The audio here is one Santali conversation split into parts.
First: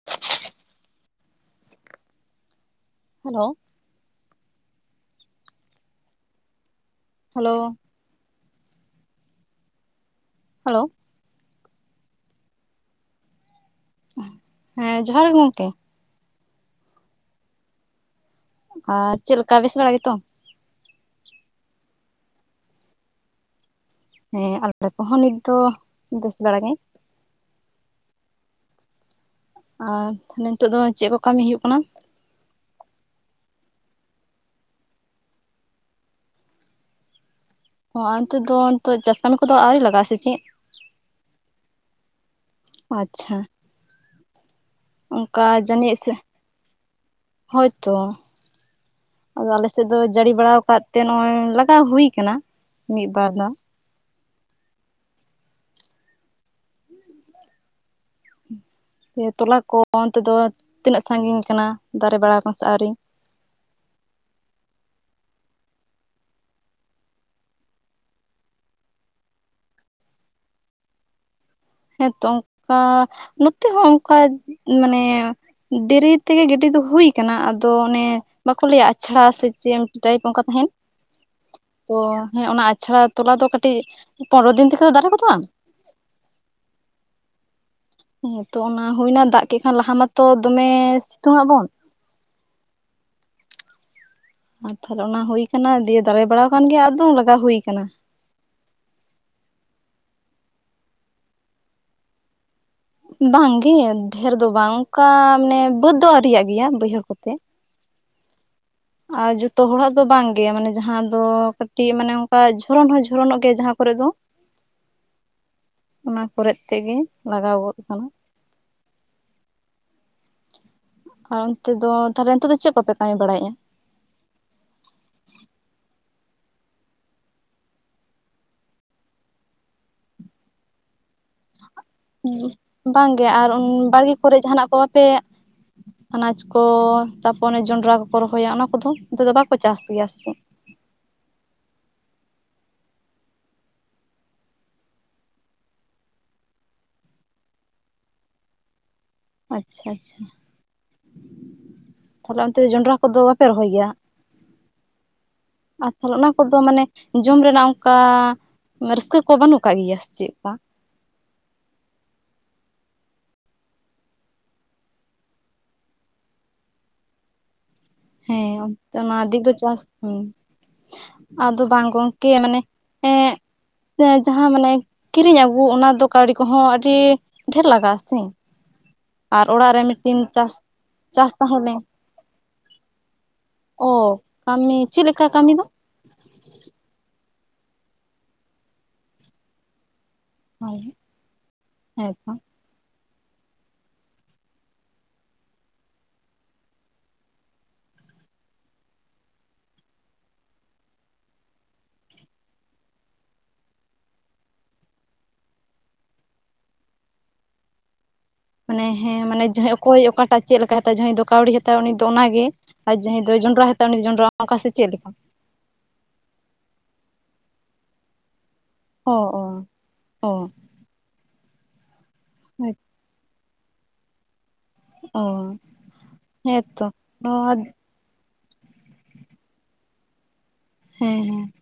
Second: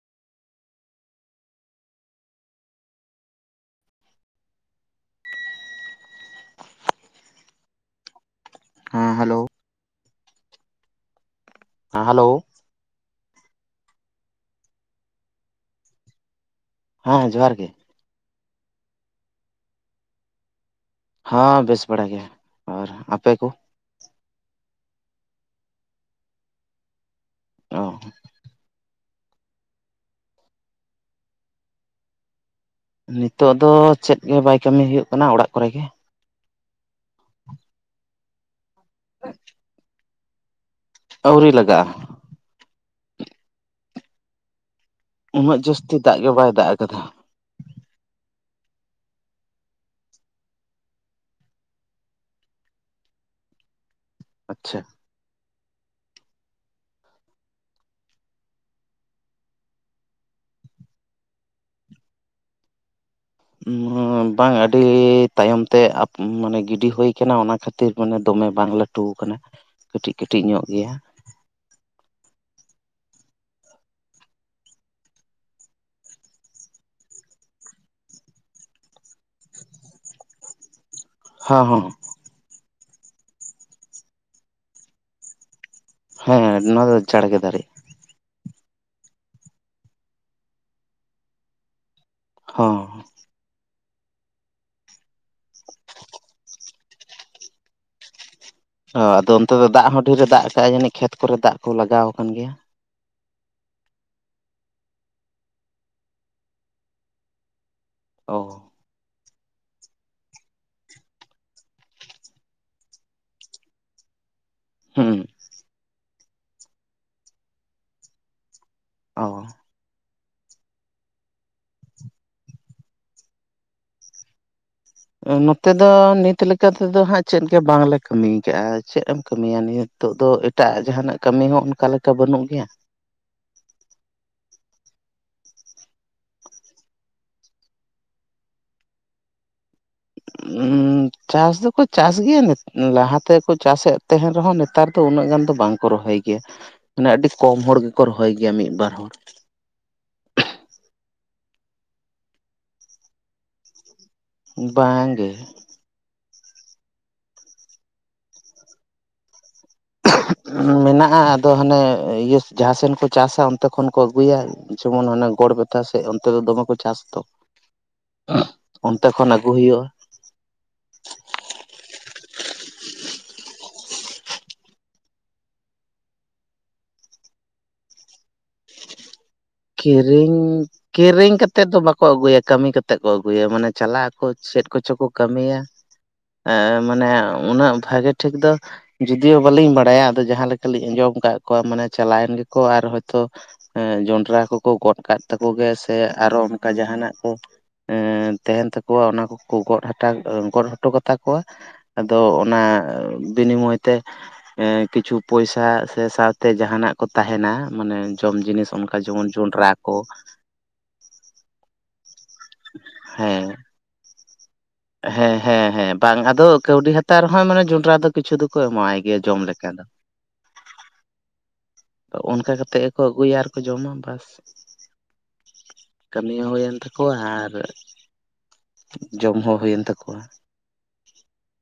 [inaudible] ᱦᱮᱞᱳ, ᱦᱮᱞᱳ, ᱦᱮᱸ ᱦᱮᱞᱳ, ᱦᱮᱞᱳ, ᱦᱮᱸ ᱦᱮᱞᱳ, ᱦᱮᱸ ᱡᱚᱦᱟᱨ ᱜᱮ ᱜᱚᱝᱠᱮ, ᱦᱮᱸ ᱡᱚᱦᱟᱨ ᱜᱮ, ᱟᱨ ᱪᱮᱫ ᱞᱮᱠᱟ ᱵᱮᱥ ᱵᱟᱲᱟ ᱜᱮᱛᱚ? ᱦᱸ ᱵᱮᱥ ᱵᱟᱲᱟ ᱜᱮ ᱟᱨ ᱟᱯᱮ ᱠᱚ? ᱦᱮᱸ ᱟᱞᱮ ᱠᱚᱦᱚᱸ ᱱᱤᱛ ᱫᱚ ᱵᱮᱥ ᱵᱟᱲᱟ ᱜᱮ, ᱚ ᱟᱨ ᱱᱤᱛᱚᱜ ᱫᱚ ᱪᱮᱫ ᱠᱚ ᱠᱟᱹᱢᱤ ᱦᱩᱭᱩᱜ ᱠᱟᱱᱟ? ᱱᱤᱛᱚᱜ ᱫᱚ ᱪᱮᱫᱜ ᱜᱮ ᱵᱟᱭ ᱠᱟᱹᱢᱤ ᱦᱩᱭᱩᱜ ᱠᱟᱱᱟ ᱚᱲᱟᱜ ᱠᱚᱨᱮᱜᱮ, ᱚ ᱚᱱᱛᱮᱫ ᱫᱚ ᱱᱤᱛᱚᱜ ᱪᱟᱥ ᱠᱟᱹᱢᱤ ᱠᱚᱫᱚ ᱟᱹᱣᱨᱤ ᱞᱟᱜᱟᱜᱼᱟ ᱥᱮ ᱪᱮᱫ? ᱟᱹᱣᱨᱤ ᱞᱟᱜᱟᱜᱼᱟ, ᱟᱪᱪᱷᱟ, ᱚᱱᱠᱟ ᱩᱱᱟᱹᱜ ᱡᱟᱹᱥᱛᱤ ᱫᱟᱜ ᱜᱮ ᱵᱟᱭ ᱫᱟᱜ ᱟᱠᱟᱫᱟ, ᱦᱳᱭᱛᱳ, ᱟᱫᱚ ᱟᱞᱮᱥᱮᱫ ᱫᱚ ᱡᱟᱹᱲᱤ ᱵᱟᱲᱟᱭ ᱟᱠᱟᱫ ᱛᱮ ᱱᱚᱜᱼᱚᱭ ᱞᱟᱜᱟᱣ ᱦᱩᱭ ᱟᱠᱟᱱᱟ ᱢᱤᱫ ᱵᱟᱨ ᱫᱚ, ᱟᱪᱪᱷᱟ, ᱤᱭᱟᱹ ᱛᱚᱞᱟ ᱠᱚ ᱚᱱᱛᱮ ᱫᱚ ᱛᱤᱱᱟᱹᱜ ᱥᱟᱜᱤᱧ ᱠᱟᱱᱟ ᱫᱟᱨᱮ ᱵᱟᱲᱟ ᱟᱠ ᱥᱮ ᱟᱹᱣᱨᱤ, ᱵᱟᱝ ᱟᱹᱰᱤᱻ ᱛᱟᱭᱚᱢ ᱛᱮ ᱢᱟᱱᱮ ᱜᱤᱰᱤ ᱦᱩᱭ ᱠᱟᱱᱟ ᱚᱱᱟ ᱠᱷᱟᱹᱛᱤᱨ ᱢᱟᱱᱮ ᱫᱚᱢᱮ ᱵᱟᱝ ᱞᱟᱹ ᱴᱩ ᱟᱠᱟᱱᱟ ᱠᱟᱹᱴᱤᱡ ᱠᱟᱹᱴᱤᱡ ᱧᱚᱜ ᱜᱮᱭᱟ, ᱦᱮᱸᱛᱚ ᱚᱱᱠᱟ ᱱᱚᱛᱮ ᱦᱚᱸ ᱚᱱᱠᱟ ᱢᱟᱱᱮ, ᱫᱮᱨᱤ ᱛᱮᱜᱮ ᱜᱤᱰᱤ ᱫᱚ ᱦᱩᱭᱩ ᱟᱠᱟᱱᱟ ᱟᱫᱚ ᱚᱱᱮ ᱵᱟᱠᱚ ᱞᱟᱹᱭᱟ ᱟᱪᱷᱟᱲᱟ ᱥᱮ ᱪᱮᱫ ᱢᱤᱫᱴᱤᱡ ᱴᱟᱭᱤᱯ ᱚᱱᱠᱟ ᱛᱟᱦᱮᱸᱱ? ᱦᱚᱸ, ᱦᱚᱸ, ᱛᱚ ᱦᱮᱸ ᱚᱱᱟ ᱟᱪᱷᱟᱲᱟ ᱛᱚᱞᱟ ᱫᱚ ᱠᱟᱴᱤᱡ ᱯᱚᱱᱨᱚ ᱫᱤᱱ ᱛᱮᱠᱮ ᱫᱚ ᱫᱟᱨᱮ ᱜᱚᱫᱚᱜᱼᱟ? ᱦᱮᱸ ᱱᱚᱣᱟ ᱫᱚ ᱪᱟᱸᱲᱜᱮ ᱫᱟᱨᱮᱼᱟ᱾ ᱦᱮᱸ ᱛᱚ ᱚᱱᱟ ᱦᱩᱭᱱᱟ ᱫᱟᱜ ᱠᱮᱫ ᱠᱷᱟᱱ ᱞᱟᱦᱟ ᱢᱟᱛᱚ ᱫᱚᱢᱮ ᱥᱤᱛᱩᱝᱼᱟᱜ ᱵᱚᱱ, ᱦᱚᱸ, ᱟᱨ ᱛᱟᱦᱚᱞᱮ ᱚᱱᱟ ᱦᱩᱭᱳ ᱠᱟᱱᱟ ᱫᱤᱭᱮ ᱫᱟᱨᱮ ᱵᱟᱲᱟ ᱠᱟᱱ ᱜᱮ ᱟᱠᱫᱚᱢ ᱞᱟᱜᱟᱣ ᱦᱩᱭ ᱠᱟᱱᱟ᱾ ᱚ ᱟᱫᱚ ᱚᱱᱛᱮ ᱫᱚ ᱫᱟᱜ ᱦᱚᱸ ᱰᱷᱨᱮ ᱮ ᱫᱟᱜ ᱠᱟᱜᱼᱟ ᱡᱟᱹᱱᱤᱡ ᱠᱷᱮᱛ ᱠᱚᱨᱮ ᱫᱟᱜ ᱠᱚ ᱞᱟᱜᱟᱣ ᱠᱟᱱ ᱜᱮᱭᱟ? ᱵᱟᱝ ᱜᱮ ᱰᱷᱮᱨ ᱫᱚ ᱵᱟᱝ ᱚᱱᱠᱟ ᱢᱟᱱᱮ ᱵᱟᱹᱫᱽ ᱫᱚ ᱟᱹᱨᱤᱭ ᱨᱮᱭᱟᱜ ᱜᱮᱭᱟ ᱵᱟᱹᱭᱦᱟᱹᱲ ᱠᱚᱛᱮ, ᱚ᱾ ᱟᱨ ᱡᱷᱚᱛᱚ ᱦᱚᱲᱟᱜ ᱫᱚ ᱵᱟᱝ ᱜᱮ ᱢᱟᱱᱮ ᱡᱟᱦᱟᱸ ᱫᱚ ᱠᱟᱹᱴᱤᱡ ᱢᱟᱱᱮ ᱚᱱᱠᱟ ᱡᱷᱚᱨᱚᱱ ᱦᱚᱸ ᱡᱷᱚᱨᱚᱱᱚᱜ ᱜᱮᱭᱟ ᱡᱟᱦᱟᱸ ᱠᱚᱨᱮ ᱫᱚ, [unintelligible] ᱦᱩᱸ᱾ ᱚᱱᱟ ᱠᱚᱨᱮᱜ ᱛᱮᱜᱮ ᱞᱟᱜᱟᱣ ᱜᱚᱫ ᱠᱟᱱᱟ᱾ ᱚ᱾ ᱟᱨ ᱚᱱᱛᱮ ᱫᱚ ᱛᱟᱦᱚᱸᱞᱮ ᱱᱤᱛᱚᱜ ᱫᱚ ᱪᱮᱜ ᱠᱚᱯᱮ ᱠᱟᱹᱢᱤ ᱵᱟᱲᱟᱭᱮᱜᱼᱟ? ᱱᱚᱛᱮ ᱫᱚ ᱱᱤᱛ ᱞᱮᱠᱟ ᱛᱮᱫᱚ ᱦᱟᱸᱜ ᱪᱮᱫ ᱜᱮ ᱵᱟᱝᱞᱮ ᱠᱟᱹᱢᱤᱭ ᱠᱟᱜᱼᱟ᱾ ᱪᱮᱜ ᱮᱢ ᱠᱟᱹᱢᱤᱭᱟ ᱱᱤᱭᱟᱹ ᱱᱤᱛᱚᱜ ᱫᱚ ᱮᱴᱟᱜ ᱡᱟᱦᱟᱸᱱᱟᱜ ᱠᱟᱹᱢᱤ ᱦᱚᱸ ᱚᱱᱠᱟ ᱞᱮ ᱦᱩᱸ ᱵᱟᱝᱜᱮ ᱟᱨ ᱵᱟᱲᱜᱮ ᱠᱚᱨᱮᱜ ᱡᱟᱦᱟᱸᱱᱟᱜ ᱠᱚ ᱵᱟᱯᱮ ᱟᱱᱟᱡᱽ ᱠᱚ, ᱛᱟᱯᱚᱨ ᱚᱱᱮ ᱡᱚᱱᱰᱨᱟ ᱠᱚᱠᱚ ᱨᱚᱦᱚᱭᱟ ᱚᱱᱟ ᱠᱚᱫᱚ ᱱᱚᱛᱮ ᱫᱚ ᱵᱟᱠᱚ ᱪᱟᱥ ᱜᱮᱭᱟ ᱥᱮ ᱪᱮᱫ? ᱩᱸ ᱪᱟᱥ ᱫᱚᱠᱚ ᱪᱟᱥ ᱜᱮᱭᱟ ᱱᱤ ᱞᱟᱦᱟ ᱛᱮᱠᱚ ᱪᱟᱥᱮᱜ ᱛᱟᱦᱮᱸᱱ ᱨᱮᱦᱚᱸ, ᱱᱮᱛᱟᱨ ᱫᱚ ᱩᱱᱟᱹᱜ ᱜᱟᱱ ᱫᱚ ᱵᱟᱝ᱾ ᱠᱚ ᱨᱚᱦᱚᱭ ᱜᱮᱭᱟ ᱢᱟᱱᱮ ᱟᱹᱰᱤ ᱠᱚᱢ ᱦᱚᱲ ᱜᱮᱠᱚ ᱨᱚᱦᱚᱭ ᱜᱮᱭᱟ ᱢᱤᱜ ᱵᱟᱨ ᱦᱚᱲ᱾ ᱟᱪᱪᱷᱟ ᱟᱪᱪᱷᱟ᱾ ᱛᱟᱦᱚᱞᱮ ᱚᱱᱛᱮ ᱫᱚ ᱡᱚᱸᱰᱨᱟ ᱠᱚᱫᱚ ᱵᱟᱯᱮ ᱨᱚᱦᱚᱭ ᱜᱮᱭᱟ? ᱵᱟᱝ ᱜᱮ᱾ ᱟᱨ ᱛᱟᱦᱚᱸᱞᱮ ᱚᱱᱟ ᱠᱚᱫᱚ ᱢᱟᱱᱮ ᱡᱚᱢ ᱨᱮᱱᱟᱜ ᱚᱝᱠᱟ ᱨᱟᱹᱥᱠᱟᱹ ᱠᱚ ᱵᱟᱹᱱᱩᱜ ᱠᱟᱜ ᱜᱮᱭᱟ ᱥᱮ ᱪᱮᱜ-ᱠᱟ? ᱢᱮᱱᱟᱜᱼᱟ ᱟᱨ ᱫᱚ ᱦᱟᱸᱱᱮ ᱤᱭᱟᱹ ᱡᱟᱦᱟᱸ ᱥᱮᱱ ᱠᱚ ᱪᱟᱥᱟ ᱚᱱᱛᱮ ᱠᱷᱚᱱ ᱠᱚ ᱟᱹᱜᱩᱭᱟ, ᱡᱮᱢᱚᱱ ᱦᱟᱱᱮ ᱜᱚᱲᱵᱮ ᱛᱟ ᱥᱮᱜ ᱚᱱᱛᱮ ᱫᱚ ᱫᱚᱢᱮ ᱠᱚ ᱪᱟᱥᱟ ᱛᱚ᱾ ᱦᱮᱸ ᱚᱱᱟ ᱟᱹᱰᱤ ᱟᱹᱜᱩ ᱫᱚ ᱦᱩᱭᱩᱜᱼᱟ ᱪᱟᱥ ᱦᱩᱸ᱾ ᱟᱫᱚ ᱵᱟᱝ ᱜᱚᱝᱠᱮ ᱢᱟᱱᱮ ᱮᱸᱜ ᱡᱟᱦᱟᱸ ᱢᱟᱱᱮ ᱠᱤᱨᱤᱧ ᱟᱹᱜᱩ, ᱚᱱᱟ ᱫᱚ ᱠᱟᱹᱣᱰᱤ ᱠᱚᱦᱚᱸ ᱟᱹᱰᱤ ᱰᱷᱮᱨ ᱞᱟᱜᱟᱜᱼᱟ ᱥᱮ? ᱟᱨ ᱚᱲᱟᱜ ᱨᱮ ᱢᱤᱫᱴᱤᱱ ᱠᱤᱨᱤᱧ, ᱪᱟᱥ ᱪᱟᱥ ᱠᱤᱨᱤᱧ ᱛᱟᱦᱮᱸ ᱠᱟᱛᱮᱜ ᱞᱮᱱ ᱫᱚ ᱵᱟᱠᱚ ᱟᱹᱜᱩᱭᱟ, ᱠᱟᱹᱢᱤ ᱠᱟᱛᱮᱜ ᱠᱚ ᱟᱹᱜᱩᱭᱟ᱾ ᱢᱟᱱᱮ ᱚ ᱪᱟᱞᱟᱜ ᱟᱠᱚ ᱪᱮᱫ ᱠᱟᱹᱢᱤ ᱠᱚᱪᱚ ᱠᱚ ᱞᱮᱠᱟ ᱠᱟᱹᱢᱤ ᱠᱟᱹᱢᱤᱭᱟ, ᱫᱚ ᱮᱸ ᱢᱟᱱᱮ ᱩᱱᱟᱹᱜ ᱵᱷᱟᱜᱮ ᱴᱷᱤᱠ ᱫᱚ ᱡᱩᱫᱤᱭᱳ ᱵᱟᱞᱤᱧ ᱵᱟᱲᱟᱭᱟ᱾ ᱫᱚ ᱡᱟᱦᱟᱸ ᱞᱮᱠᱟ ᱞᱤᱧ ᱟᱸᱡᱚᱢ ᱠᱟᱜ ᱠᱚᱣᱟ, ᱢᱟᱱᱮ ᱦᱮᱸᱛᱚ ᱪᱟᱞᱟᱣᱮᱱ ᱜᱮᱠᱚ ᱟᱨ ᱦᱚᱭᱛᱚ ᱡᱚᱸᱰᱨᱟ ᱠᱚ ᱠᱚ ᱜᱚᱫ ᱠᱟᱜ ᱛᱟᱠᱚ ᱜᱮ, ᱥᱮ ᱟᱨᱚ ᱚᱱᱠᱟ ᱡᱟᱦᱟᱸᱱᱟᱜ ᱠᱚ ᱮᱸ ᱛᱟᱦᱮᱸᱱ ᱛᱟᱠᱚᱣᱟ ᱚᱱᱟ ᱠᱚᱠᱚ ᱜᱚᱫ ᱦᱟᱴᱟ ᱜᱚᱫ ᱦᱚᱴᱚ ᱠᱟᱛᱟ ᱠᱚᱣᱟ, ᱟᱫᱚ ᱚᱱᱟ ᱵᱤᱱᱤᱢᱚᱭ ᱛᱮ ᱮᱸ ᱠᱤᱪᱷᱩ ᱯᱚᱭᱥᱟ ᱥᱮ ᱥᱟᱶᱛᱮ ᱡᱟᱦᱟᱸᱱᱟᱜ ᱠᱚ ᱛᱟᱦᱮᱸᱱᱟ ᱢᱟᱱᱮ ᱡᱚᱢ ᱡᱤᱱᱤᱥ, ᱢᱟᱱᱮ ᱚᱱᱠᱟ ᱦᱮᱸ ᱡᱮᱢᱚᱱ ᱢᱟᱱᱮ ᱡᱚᱱᱰᱨᱟ ᱡᱟᱦᱟᱸᱭ ᱠᱚ ᱚᱠᱚᱭ ᱚᱠᱟᱴᱟᱜ ᱪᱮᱜ ᱞᱮᱠᱟᱭ ᱦᱟᱛᱟᱣᱟ, ᱡᱟᱦᱟᱸᱭ ᱫᱚ ᱠᱟᱹᱣᱰᱤᱭ ᱦᱟᱛᱟᱣᱟ ᱩᱱᱤ ᱫᱚ ᱚᱱᱟᱜᱮ, ᱟᱨ ᱡᱟᱦᱟᱸᱭ ᱫᱚᱭ ᱦᱮᱸ ᱡᱚᱸᱰᱨᱟ ᱦᱟ ᱛᱟᱣᱟ ᱩᱱᱤ ᱡᱚᱱᱰᱨᱟ ᱚᱝᱠᱟ ᱥᱮ? ᱪᱮᱫ ᱞᱮᱠᱟ ᱦᱮᱸ ᱦᱮᱸ ᱦᱮᱸ ᱵᱟᱝ ᱟᱫᱚ, ᱠᱟᱹᱣᱰᱤ ᱦᱟᱛᱟᱣ ᱨᱮᱦᱚᱸ ᱢᱟᱱᱮ ᱡᱚᱸᱰᱨᱟ ᱫᱚ ᱠᱤᱪᱷᱩ ᱫᱚᱠᱚ ᱮᱢᱟᱭ ᱚ ᱜᱮᱭᱟ ᱡᱚᱢ ᱚ ᱞᱮᱠᱟ ᱫᱚ᱾ ᱚ᱾ ᱚᱱᱠᱟ ᱠᱟᱛᱮᱜ ᱜᱮᱠᱚ ᱟᱹᱜᱩᱭᱟ ᱟᱨ ᱠᱚ ᱡᱚᱢᱟ ᱵᱟᱥ᱾ ᱚ ᱠᱟᱹᱢᱤ ᱦᱚᱸ ᱦᱳᱭᱮᱱ ᱦᱮᱸᱛᱚ ᱛᱟᱠᱚᱣᱟ, ᱱᱚᱣᱟ ᱟᱨ ᱡᱚᱢ ᱦᱚᱸ ᱦᱩᱭᱮᱱ ᱛᱟᱠᱚᱣᱟ᱾ ᱦᱮᱸ ᱦᱮᱸ᱾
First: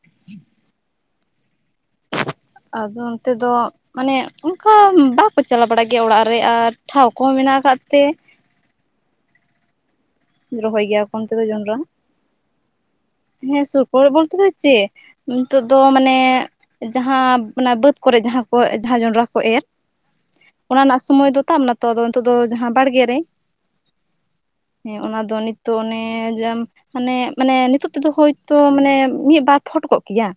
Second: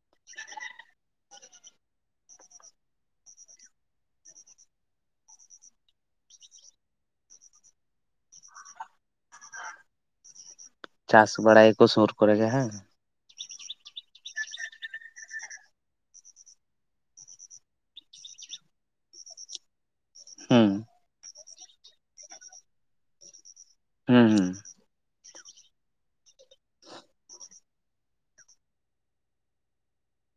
ᱟᱫᱚ ᱚᱱᱛᱮ ᱫᱚ ᱢᱟᱱᱮ ᱚᱝᱠᱟ ᱵᱟᱠᱚ ᱪᱟᱞᱟ ᱵᱟᱲᱟᱜ ᱜᱮᱭᱟ ᱚᱲᱟᱜ ᱨᱮ, ᱟᱨ ᱴᱷᱟᱶ ᱠᱚᱦᱚᱸ ᱢᱮᱱᱟᱜ ᱟᱠᱟᱫ ᱛᱮ ᱨᱚᱦᱚᱭ ᱜᱮᱭᱟ ᱾ ᱪᱟᱥ ᱵᱟᱲᱟᱭᱟᱠᱚ ᱥᱩᱨ ᱠᱚᱨᱮ ᱜᱮ ᱦᱮᱸ ᱾ ᱦᱮᱸ ᱥᱩᱨ ᱠᱚᱨᱮ ᱵᱚᱞᱛᱮ ᱫᱚ ᱪᱮᱜ? ᱱᱤᱛᱚᱜ ᱫᱚ ᱢᱟᱱᱮ ᱡᱟᱦᱟᱸ ᱚᱱᱟ ᱵᱟᱹᱫᱽ ᱠᱚᱨᱮ ᱡᱟᱦᱟᱸ ᱠᱚ, ᱡᱟᱦᱟᱸ ᱡᱚᱸᱰᱨᱟ ᱠᱚᱠᱚ ᱮᱨ ᱦᱩᱸ ᱚᱱᱟ ᱨᱮᱱᱟᱜ ᱥᱚᱢᱚᱭ ᱫᱚ ᱛᱟᱵ ᱱᱟᱛᱚ, ᱟᱫᱚ ᱱᱤᱛᱳᱜ ᱫᱚ ᱡᱟᱦᱟᱸ ᱵᱟᱲᱜᱮ ᱨᱮ ᱦᱩᱸ ᱦᱮᱸ ᱚᱱᱟ ᱫᱚ ᱱᱤᱛ ᱫᱚ ᱚᱱᱮ ᱡᱟᱢ ᱦᱟᱱᱮ ᱢᱟᱱᱮ ᱱᱤᱛᱚᱜ ᱛᱮᱫᱚ ᱦᱳᱭᱛᱳ ᱢᱟᱱᱮ ᱢᱤᱜ ᱵᱟᱨ ᱯᱷᱚᱴ ᱠᱚᱜ ᱠᱮᱭᱟ,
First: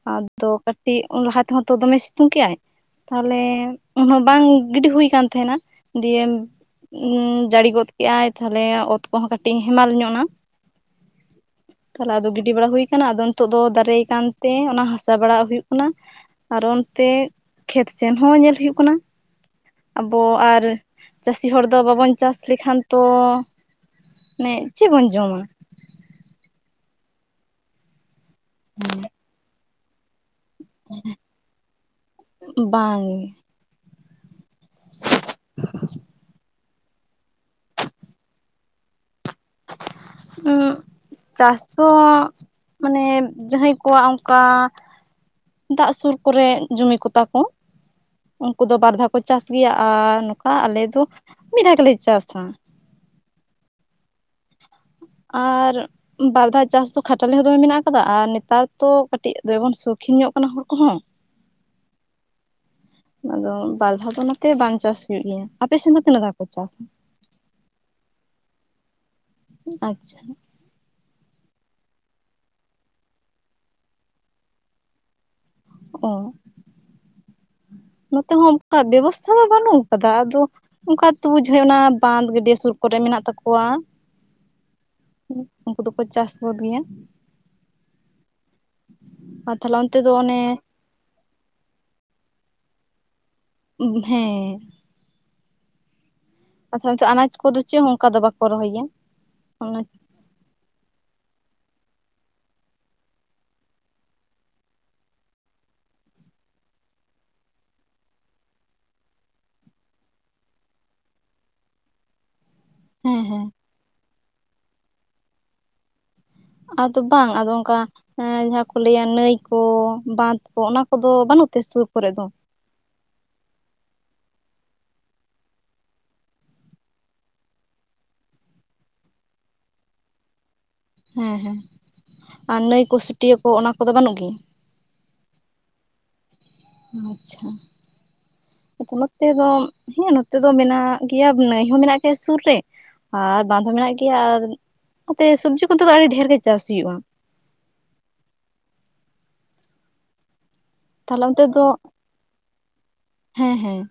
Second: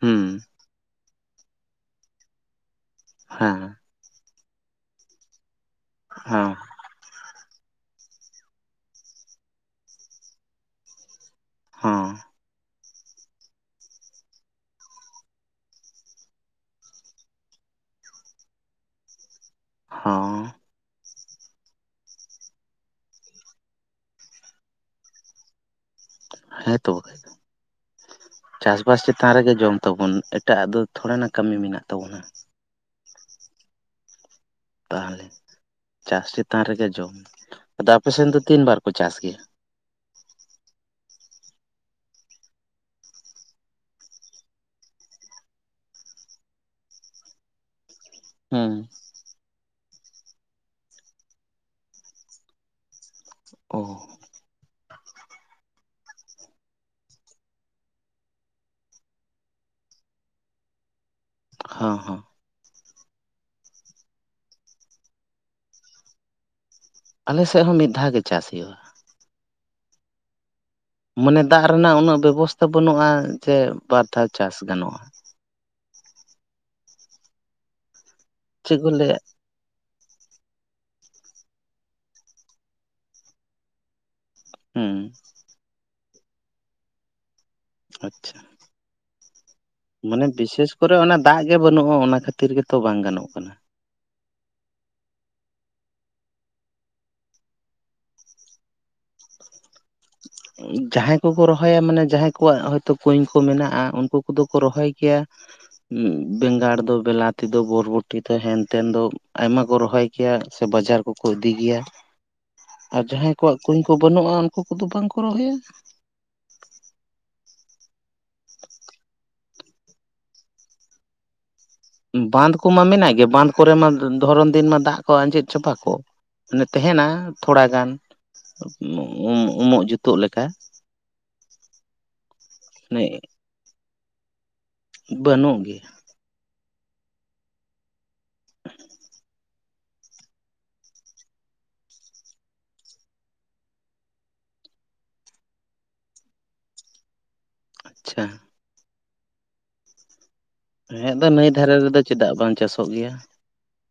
ᱦᱩᱸ ᱟᱫᱚ ᱠᱟᱹᱴᱤᱡ ᱞᱟᱦᱟ ᱛᱮᱦᱚᱸ ᱛᱚ ᱫᱚᱢᱮ ᱥᱤᱛᱩᱝ ᱠᱮᱜ-ᱟᱭ, ᱛᱟᱦᱚᱞᱮ ᱦᱮᱸ ᱩᱱᱦᱚᱸ ᱵᱟᱝ ᱜᱤᱰᱤ ᱦᱩᱭ ᱠᱟᱱ ᱛᱟᱦᱮᱸᱱᱟ ᱾ ᱫᱤᱭᱮᱢ ᱦᱮᱸ ᱡᱟᱹᱲᱤ ᱜᱚᱫ ᱠᱮᱜ-ᱟᱭ, ᱛᱟᱦᱚᱞᱮ ᱚᱛ ᱠᱚᱦᱚᱸ ᱠᱟᱹᱴᱤᱡ ᱦᱮᱢᱟᱞ ᱧᱚᱜ ᱱᱟ ᱾ ᱦᱮᱸ ᱛᱟᱦᱚᱞᱮ ᱟᱫᱚ ᱜᱤᱰᱤ ᱵᱟᱲᱟ ᱦᱩᱭ ᱠᱟᱱᱟ, ᱟᱫᱚ ᱱᱤᱛᱳᱜ ᱫᱚ ᱫᱟᱨᱮᱭᱟ ᱠᱟᱱᱛᱮ ᱚᱱᱟ ᱦᱟᱥᱟ ᱵᱟᱲᱟᱣᱟᱜ ᱦᱩᱭᱩᱜ ᱠᱟᱱᱟ ᱾ ᱟᱨᱚ ᱚᱱᱛᱮ ᱠᱷᱮᱛ ᱥᱮᱱ ᱦᱚᱸ ᱧᱮᱞ ᱦᱩᱭᱩᱜ ᱠᱟᱱᱟ ᱟᱵᱚ ᱦᱮᱸ ᱟᱨ ᱪᱟᱹᱥᱤ ᱦᱚᱲ ᱫᱚ ᱵᱟᱵᱚᱱ ᱪᱟᱥ ᱞᱮᱠᱷᱟᱱ ᱛᱚ ᱢᱟᱱᱮ ᱪᱮᱫ ᱵᱚᱱ ᱡᱚᱢᱟ? ᱦᱮᱸ ᱛᱚ ᱵᱟᱠᱷᱟᱡ ᱫᱚ, ᱪᱟᱥᱵᱟᱥ ᱪᱮᱛᱟᱱ ᱨᱮᱜᱮ ᱡᱚᱢ ᱛᱟᱵᱚᱱ ᱮᱴᱟᱜ ᱟᱜ ᱫᱚ ᱛᱷᱚᱲᱮ ᱱᱟ ᱠᱟᱹᱢᱤ ᱢᱮᱱᱟᱜ ᱛᱟᱵᱚᱱᱟ? ᱵᱟᱝ ᱾ ᱛᱟᱦᱚᱞᱮ, ᱪᱟᱥ ᱪᱮᱛᱟᱱ ᱨᱮᱜᱮ ᱡᱚᱢ ᱟᱫᱚ ᱟᱯᱮᱥᱮᱱ ᱫᱚ ᱛᱤᱱ ᱵᱟᱨ ᱠᱚ ᱪᱟᱥ ᱜᱮᱭᱟ? ᱩᱸᱜ ᱪᱟᱥ ᱫᱚ ᱢᱟᱱᱮ ᱡᱟᱦᱟᱸᱭ ᱠᱚᱣᱟᱜ ᱚᱱᱠᱟ ᱫᱟᱜ ᱥᱩᱨ ᱠᱚᱨᱮ ᱡᱚᱢᱤ ᱠᱚ ᱛᱟᱠᱚ ᱩᱱᱠᱩ ᱦᱮᱸ ᱫᱚ ᱵᱟᱨ ᱫᱷᱟᱣ ᱠᱚ ᱪᱟᱥ ᱜᱮᱭᱟ ᱟᱨ ᱱᱚᱝᱠᱟ ᱟᱞᱮ ᱫᱚ ᱢᱤᱫ ᱫᱷᱟᱣ ᱜᱮᱞᱮ ᱪᱟᱥᱟ ᱾ ᱚ ᱾ ᱟᱨ ᱵᱟᱨᱫᱷᱟᱣ ᱪᱟᱥ ᱫᱚ ᱠᱷᱟᱴᱟᱞᱮ ᱦᱚᱸ ᱫᱚᱢᱮ ᱢᱮᱱᱟᱜ ᱟᱠᱟᱫᱟ ᱟᱨ ᱱᱮᱛᱟᱨ ᱛᱚ ᱠᱟᱹᱴᱤᱡ ᱫᱚᱢᱮ ᱵᱚᱱ ᱥᱚᱠᱷᱤᱱ ᱧᱚᱜ ᱟᱠᱟᱱᱟ ᱦᱚᱲ ᱠᱚᱦᱚᱸ ᱾ ᱦᱚᱸ ᱦᱚᱸ ᱾ ᱟᱫᱚ ᱵᱟᱨ ᱫᱷᱟᱣ ᱫᱚ ᱚᱱᱟ ᱛᱮ ᱵᱟᱝ ᱪᱟᱥ ᱦᱩᱭᱩᱜ ᱜᱮᱭᱟ ᱾ ᱟᱯᱮ ᱥᱮᱱ ᱫᱚ ᱛᱤᱱᱟᱹᱜ ᱫᱷᱟᱣ ᱠᱚ ᱪᱟᱥᱟ? ᱟᱞᱮ ᱥᱮᱫ ᱦᱚᱸ ᱢᱤᱫ ᱫᱷᱟᱣ ᱜᱮ ᱪᱟᱥ ᱦᱩᱭᱩᱜᱼᱟ ᱾ ᱟᱪᱪᱷᱟ ᱾ ᱢᱟᱱᱮ ᱫᱟᱜ ᱨᱮᱱᱟᱜ ᱩᱱᱟᱹᱜ ᱵᱮᱵᱚᱥᱛᱷᱟ ᱵᱟᱹᱱᱩᱜᱼᱟ ᱡᱮ ᱵᱟᱨ ᱫᱷᱟᱣ ᱪᱟᱥ ᱜᱟᱱᱚᱜᱼᱟ ᱾ ᱚ ᱾ ᱱᱚᱛᱮ ᱦᱚᱸ ᱚᱱᱠᱟ ᱪᱮᱫ ᱠᱚ ᱞᱟᱹᱭᱟ ᱵᱮᱵᱚᱥᱛᱷᱟ ᱫᱚ ᱵᱟᱹᱱᱩᱜ ᱟᱠᱟᱫᱟ ᱟᱫᱚ ᱚᱱᱠᱟ ᱛᱚᱵᱩ ᱡᱷᱟᱭᱚᱱᱟ‌ ᱵᱟᱸᱱᱫ ᱜᱟᱹᱰᱭᱟᱹ ᱥᱩᱨ ᱠᱚᱨᱮ ᱢᱮᱱᱟᱜ ᱛᱟᱠᱚᱣᱟ ᱾ ᱦᱩᱸ ᱾ ᱩᱱᱠᱩ ᱫᱚᱠᱚ ᱪᱟᱥ ᱜᱚᱫ ᱜᱮᱭᱟ ᱾ ᱟᱪᱪᱷᱟ ᱾ ᱟ ᱢᱟᱱᱮ ᱵᱤᱥᱮᱥ ᱠᱚᱨᱮ ᱚᱱᱟ ᱫᱟᱜ ᱜᱮ ᱵᱟᱹᱱᱩᱜᱼᱟ ᱚᱱᱟ ᱠᱷᱟᱹᱛᱤᱨ ᱜᱮᱛᱚ ᱵᱟᱝ ᱜᱟᱱᱚᱜ ᱠᱟᱱᱟ ᱾ ᱩᱢ ᱦᱮᱸ ᱾ ᱚ ᱛᱟᱦᱚᱞᱮ ᱱᱤᱛᱚᱜ ᱟᱱᱟᱡᱽ ᱠᱚᱫᱚ ᱪᱮᱫ ᱦᱚᱸ ᱚᱱᱠᱟ ᱫᱚ ᱵᱟᱠᱚ ᱨᱚᱦᱚᱭᱟ? ᱚᱱᱟ ᱡᱟᱦᱟᱸᱭ ᱠᱚᱠᱚ ᱨᱚᱦᱚᱭᱟ ᱢᱟᱱᱮ ᱡᱟᱦᱟᱸᱭ ᱠᱚᱣᱟᱜ ᱦᱚᱭᱛᱚ ᱠᱩᱧ ᱠᱚ ᱢᱮᱱᱟᱜᱼᱟ ᱩᱱᱠᱩ ᱠᱚᱫᱚ ᱠᱚ ᱨᱚᱦᱚᱭ ᱜᱮᱭᱟ ᱾ ᱵᱮᱸᱜᱟᱲ ᱫᱚ, ᱵᱮᱞᱟᱛᱤ ᱫᱚ, ᱵᱚᱨᱵᱚᱴᱤ ᱛᱟᱦᱮᱱ ᱛᱟᱦᱮᱱ ᱫᱚ ᱟᱭᱢᱟ ᱠᱚ ᱨᱚᱦᱚᱭ ᱠᱮᱭᱟ ᱥᱮ ᱵᱟᱡᱟᱨ ᱠᱚᱠᱚ ᱤᱫᱤ ᱜᱮᱭᱟ ᱾ [unintelligible] ᱟᱨ ᱦᱮᱸ ᱡᱟᱦᱟᱸᱭ ᱦᱮᱸ ᱠᱚᱣᱟᱜ ᱠᱩᱧ ᱠᱚ ᱵᱟᱹᱱᱩᱜᱼᱟ ᱩᱱᱠᱩ ᱠᱚᱫᱚ ᱵᱟᱝ ᱠᱚ ᱨᱚᱦᱚᱭᱟ ᱾ ᱟᱫᱚ ᱵᱟᱝ ᱟᱫᱚ ᱚᱱᱠᱟ ᱦᱮ ᱡᱟᱸᱦᱟ ᱠᱚ ᱞᱟᱹᱭᱟ ᱱᱟᱹᱭ ᱠᱚ, ᱵᱟᱸᱱᱫᱷ ᱠᱚ, ᱚᱱᱟ ᱠᱚᱫᱚ ᱵᱟᱹᱱᱩᱜ ᱛᱮ ᱥᱩᱨ ᱠᱚᱨᱮ ᱫᱚ ᱵᱟᱸᱱᱫᱷ ᱠᱚᱢᱟ ᱢᱮᱱᱟᱜ ᱜᱮ ᱵᱟᱸᱱᱫᱷ ᱠᱚᱨᱮ ᱢᱟ ᱫᱷᱚᱨᱚᱱ ᱫᱤᱱ ᱢᱟ ᱫᱟᱜ ᱠᱚ ᱟᱸᱡᱮᱫ ᱪᱟᱵᱟ ᱠᱚᱜ᱾ ᱢᱟᱱᱮ ᱛᱟᱦᱮᱱᱟ ᱛᱷᱚᱲᱟᱜᱟᱱ ᱩᱸ ᱩᱢᱚᱜ ᱡᱩᱛᱩᱜ ᱞᱮᱠᱟ᱾ ᱦᱮᱸ ᱦᱮᱸ ᱟᱨ ᱱᱟᱹᱭᱠᱩ ᱥᱩᱴᱤᱭᱟᱹ ᱠᱚ ᱚᱱᱟ ᱠᱚᱫᱚ ᱵᱟᱹᱱᱩᱜ ᱜᱮ? ᱵᱟᱹᱱᱩᱜ ᱟᱪᱪᱷᱟ ᱟᱯᱮ ᱫᱚᱢ ᱦᱮᱸ ᱱᱚᱛᱮ ᱫᱚ ᱢᱮᱱᱟᱜ ᱜᱮᱭᱟ ᱢᱟᱱᱮ [unintelligible] ᱢᱮᱱᱟᱜ-ᱟ ᱥᱮ ᱥᱩᱨ ᱨᱮ ᱟᱨ ᱵᱟᱸᱫᱷ ᱦᱚᱸ ᱢᱮᱱᱟᱜ ᱜᱮᱭᱟ ᱟᱨ ᱠᱟᱛᱮ ᱥᱚᱵᱡᱤ ᱠᱚᱫᱚ ᱟᱹᱰᱤ ᱰᱷᱮᱨ ᱞᱮ ᱪᱟᱥ ᱦᱩᱭᱩᱜᱼᱟ᱾ ᱟᱪᱪᱷᱟ᱾ ᱦᱮᱸ ᱛᱟᱦᱚᱞᱮ ᱛᱚ ᱚᱱᱛᱮ ᱱᱟᱹᱭ ᱫᱚ ᱫᱷᱟᱨᱮ ᱨᱮᱫᱚ ᱪᱮᱫᱟᱜ ᱵᱟᱝ ᱪᱟᱥᱚᱜ ᱜᱮᱭᱟ᱾ ᱦᱮᱸ ᱦᱮᱸ᱾